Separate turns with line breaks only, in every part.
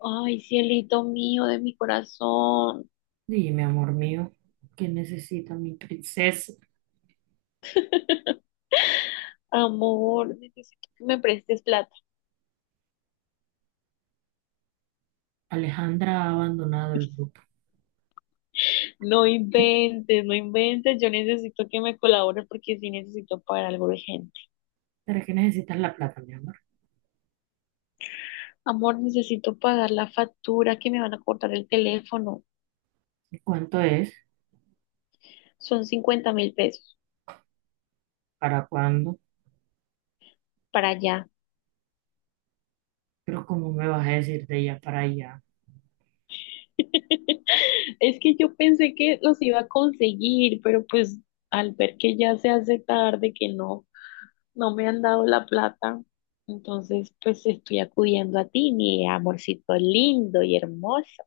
Ay, cielito mío de mi corazón.
Dime, amor mío, ¿qué necesita mi princesa?
Amor, necesito que me prestes plata.
Alejandra ha abandonado el grupo.
No inventes, no inventes. Yo necesito que me colabores porque sí necesito pagar algo urgente.
¿Para qué necesitas la plata, mi amor?
Amor, necesito pagar la factura que me van a cortar el teléfono.
¿Y cuánto es?
Son 50.000 pesos
¿Para cuándo?
para allá.
Pero ¿cómo me vas a decir de allá para allá?
Es que yo pensé que los iba a conseguir, pero pues al ver que ya se hace tarde, que no No me han dado la plata, entonces pues estoy acudiendo a ti, mi amorcito lindo y hermoso.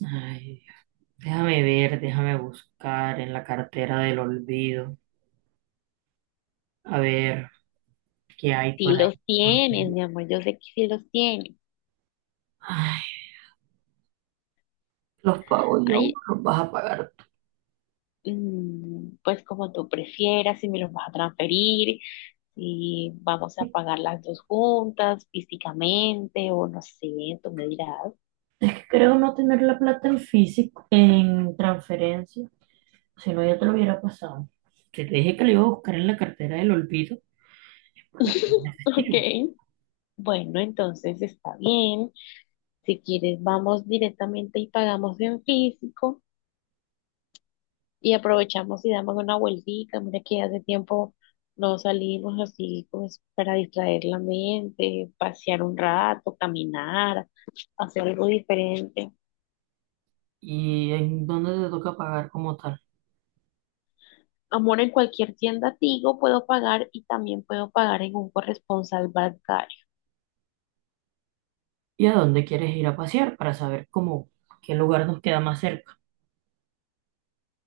Ay, déjame ver, déjame buscar en la cartera del olvido. A ver, ¿qué hay por
Si
ahí?
los tienes, mi amor, yo sé que sí los tienes.
Ay, los pago yo,
Ay,
los vas a pagar tú.
pues como tú prefieras, si me los vas a transferir, si vamos a pagar las dos juntas físicamente o no sé, tú me dirás.
Es que creo no tener la plata en físico, en transferencia. Si no, ya te lo hubiera pasado. Que te dije que lo iba a buscar en la cartera del olvido, porque es
Ok,
Steam.
bueno, entonces está bien. Si quieres, vamos directamente y pagamos en físico, y aprovechamos y damos una vueltica. Mira que hace tiempo no salimos así pues para distraer la mente, pasear un rato, caminar, hacer algo diferente.
¿Y en dónde te toca pagar como tal?
Amor, en cualquier tienda Tigo puedo pagar y también puedo pagar en un corresponsal bancario.
¿Y a dónde quieres ir a pasear para saber cómo, qué lugar nos queda más cerca?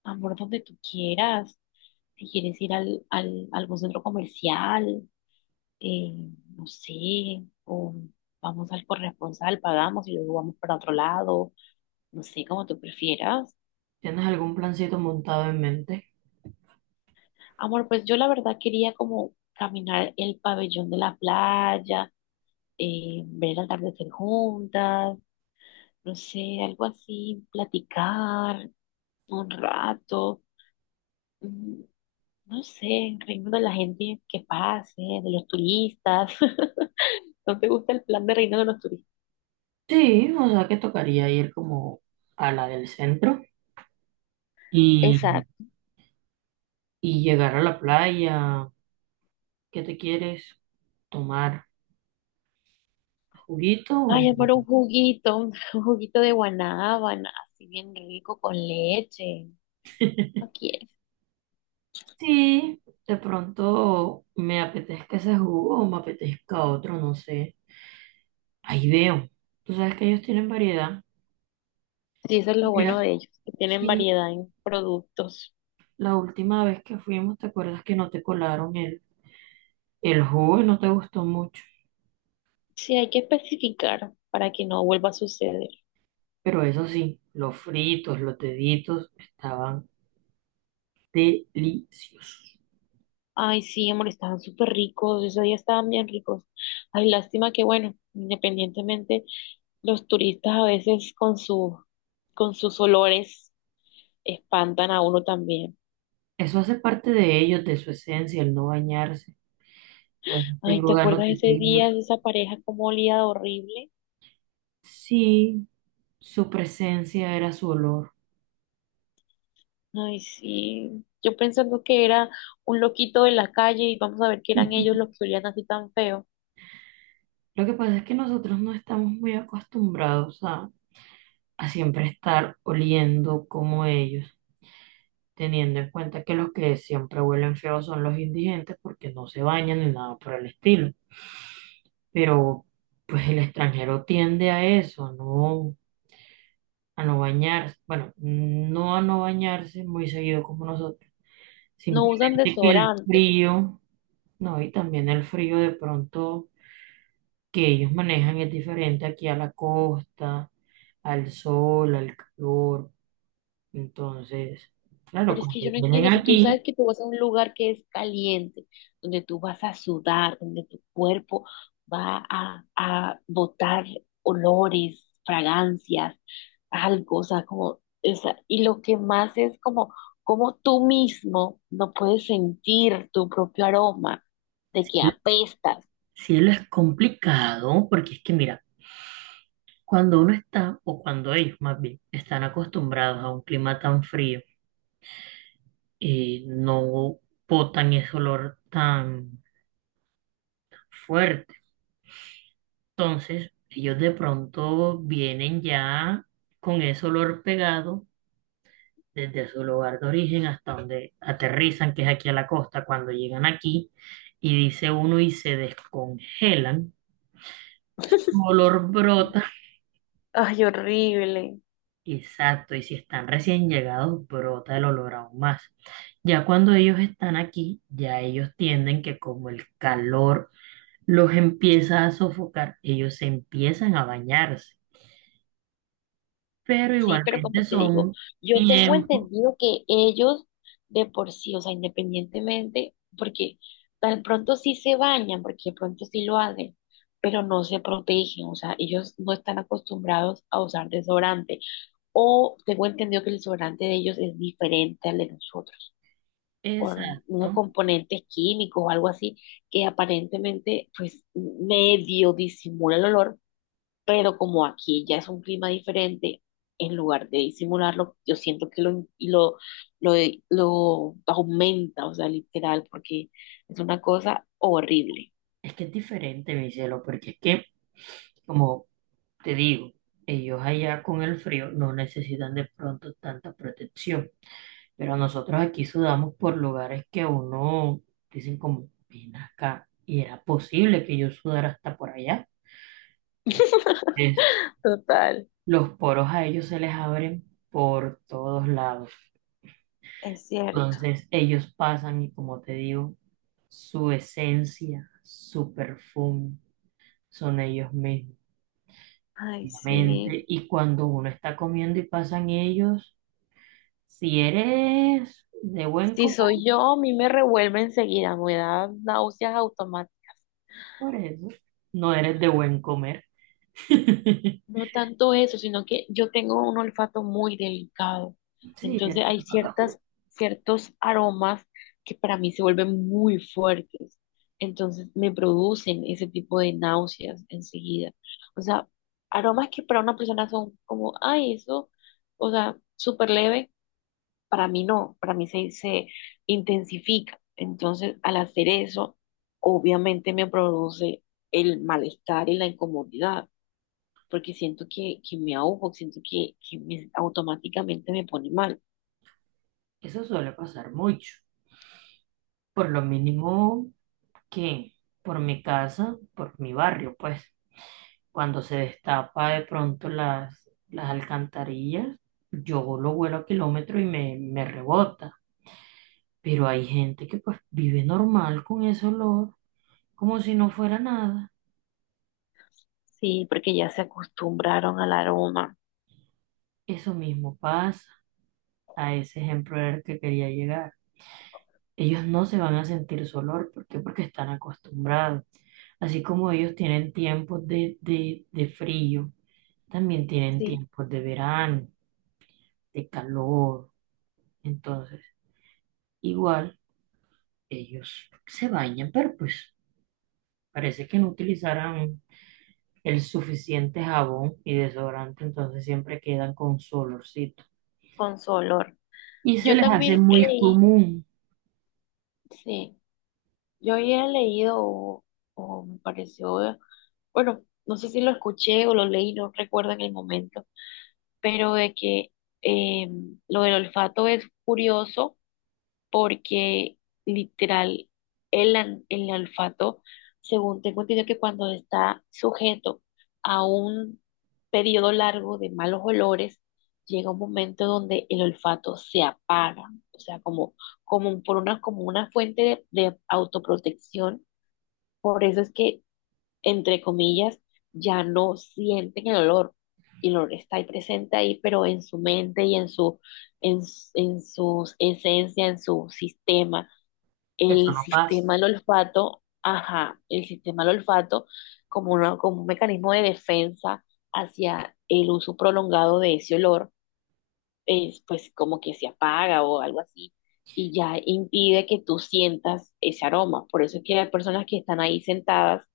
Amor, donde tú quieras. Si quieres ir algún centro comercial, eh, no sé, o vamos al corresponsal, pagamos y luego vamos para otro lado, no sé, como tú prefieras.
¿Tienes algún plancito montado en mente?
Amor, pues yo la verdad quería como caminar el pabellón de la playa, ver el atardecer juntas, no sé, algo así, platicar un rato, mm, no sé, reírnos de la gente que pase, de los turistas. ¿No te gusta el plan de reino de los turistas?
Sí, o sea que tocaría ir como a la del centro y,
Exacto.
y llegar a la playa. ¿Qué te quieres tomar? ¿Juguito? o-
Ay, amor, un juguito, un juguito de guanábana, así bien rico con leche. ¿No quieres?
Sí, de pronto me apetezca ese jugo o me apetezca otro, no sé. Ahí veo. Tú sabes que ellos tienen variedad.
Sí, eso es lo bueno
Mira,
de ellos, que tienen
sí,
variedad en productos.
la última vez que fuimos, ¿te acuerdas que no te colaron el jugo y no te gustó mucho?
Sí, hay que especificar para que no vuelva a suceder.
Pero eso sí, los fritos, los deditos estaban deliciosos.
Ay, sí, amor, estaban súper ricos, esos días estaban bien ricos. Ay, lástima que, bueno, independientemente, los turistas a veces con sus olores espantan a uno también.
Eso hace parte de ellos, de su esencia, el no bañarse. A veces
Ay,
tengo
¿te
ganas
acuerdas
de
ese
seguir.
día de esa pareja como olía de horrible?
Sí, su presencia era su olor.
Ay, sí, yo pensando que era un loquito de la calle y vamos a ver que eran ellos los que olían así tan feo.
Lo que pasa es que nosotros no estamos muy acostumbrados a siempre estar oliendo como ellos, teniendo en cuenta que los que siempre huelen feos son los indigentes porque no se bañan ni nada por el estilo. Pero pues el extranjero tiende a eso, no a no bañarse, bueno, no a no bañarse muy seguido como nosotros,
No usan
simplemente que el
desodorante.
frío, no, y también el frío de pronto que ellos manejan es diferente aquí a la costa, al sol, al calor. Entonces, claro,
Pero es que yo
cuando
no entiendo,
vienen
si tú sabes
aquí,
que tú vas a un lugar que es caliente, donde tú vas a sudar, donde tu cuerpo a botar olores, fragancias, algo, o sea, como, o sea, y lo que más es como, como tú mismo no puedes sentir tu propio aroma de que apestas.
cielo, es complicado porque es que mira, cuando uno está, o cuando ellos más bien, están acostumbrados a un clima tan frío, no botan ese olor tan fuerte. Entonces, ellos de pronto vienen ya con ese olor pegado desde su lugar de origen hasta donde aterrizan, que es aquí a la costa, cuando llegan aquí, y dice uno y se descongelan, su olor brota.
Ay, horrible.
Exacto, y si están recién llegados, brota el olor aún más. Ya cuando ellos están aquí, ya ellos tienden que como el calor los empieza a sofocar, ellos se empiezan a bañarse, pero
Sí, pero
igualmente
como te digo,
son
yo tengo
tiempo
entendido que ellos de por sí, o sea, independientemente, porque tan pronto sí se bañan, porque de pronto sí lo hacen, pero no se protegen, o sea, ellos no están acostumbrados a usar desodorante. O tengo entendido que el desodorante de ellos es diferente al de nosotros, por unos
exacto.
componentes químicos o algo así, que aparentemente pues medio disimula el olor, pero como aquí ya es un clima diferente, en lugar de disimularlo, yo siento que lo, lo aumenta, o sea, literal, porque es una cosa horrible.
Es que es diferente, mi cielo, porque es que, como te digo, ellos allá con el frío no necesitan de pronto tanta protección. Pero nosotros aquí sudamos por lugares que a uno dicen como, ven acá, y era posible que yo sudara hasta por allá. Es
Total,
los poros a ellos se les abren por todos lados.
es cierto.
Entonces ellos pasan y como te digo, su esencia, su perfume, son ellos mismos,
Ay,
la.
sí.
Y cuando uno está comiendo y pasan ellos, si eres de buen
Si
comer,
soy yo, a mí me revuelve enseguida, me da náuseas automáticas.
por eso, no eres de buen comer.
No tanto eso, sino que yo tengo un olfato muy delicado.
Sí,
Entonces
el
hay
relámpago.
ciertos aromas que para mí se vuelven muy fuertes. Entonces me producen ese tipo de náuseas enseguida. O sea, aromas que para una persona son como, ay, eso, o sea, súper leve, para mí no, se intensifica. Entonces, al hacer eso, obviamente me produce el malestar y la incomodidad porque siento que me ahogo, siento que me- automáticamente me pone mal.
Eso suele pasar mucho. Por lo mínimo que por mi casa, por mi barrio, pues cuando se destapa de pronto las alcantarillas, yo lo vuelo a kilómetro y me rebota. Pero hay gente que pues vive normal con ese olor, como si no fuera nada.
Sí, porque ya se acostumbraron al aroma,
Eso mismo pasa. A ese ejemplo era el que quería llegar. Ellos no se van a sentir su olor. ¿Por qué? Porque están acostumbrados. Así como ellos tienen tiempos de frío, también tienen
sí,
tiempos de verano, de calor. Entonces, igual, ellos se bañan, pero pues parece que no utilizaran el suficiente jabón y desodorante, entonces siempre quedan con su olorcito.
con su olor.
Y se
Yo
les hace
también
muy
leí,
común,
sí, yo había leído o me pareció, bueno, no sé si lo escuché o lo leí, no recuerdo en el momento, pero de que eh, lo del olfato es curioso porque literal el olfato, según tengo entendido que cuando está sujeto a un periodo largo de malos olores, llega un momento donde el olfato se apaga, o sea, como, como por una, como una fuente de autoprotección, por eso es que, entre comillas, ya no sienten el olor. Y el olor está ahí presente ahí, pero en su mente y en su esencia, en su sistema.
eso
El
no pasa.
sistema del olfato, ajá, el sistema del olfato como, como un mecanismo de defensa hacia el uso prolongado de ese olor es, pues como que se apaga o algo así y ya impide que tú sientas ese aroma. Por eso es que hay personas que están ahí sentadas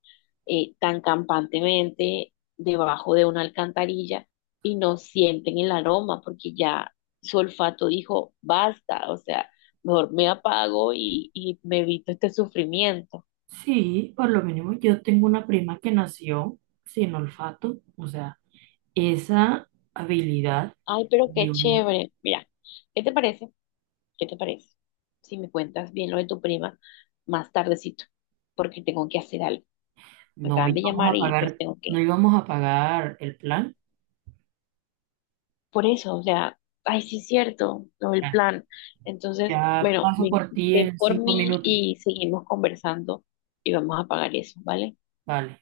tan campantemente debajo de una alcantarilla y no sienten el aroma porque ya su olfato dijo, basta, o sea, mejor me apago y me evito este sufrimiento.
Sí, por lo mínimo yo tengo una prima que nació sin olfato, o sea, esa habilidad,
Ay, pero qué
Dios mío,
chévere. Mira, ¿qué te parece? ¿Qué te parece? Si me cuentas bien lo de tu prima más tardecito, porque tengo que hacer algo. Me
no
acaban de
íbamos
llamar
a
y pues
pagar,
tengo
no
que.
íbamos a pagar el plan.
Por eso, o sea, ay, sí es cierto, lo del
Ya,
plan. Entonces,
ya
bueno,
paso
ven,
por ti
ven
en
por
cinco
mí
minutos,
y seguimos conversando y vamos a pagar eso, ¿vale?
vale.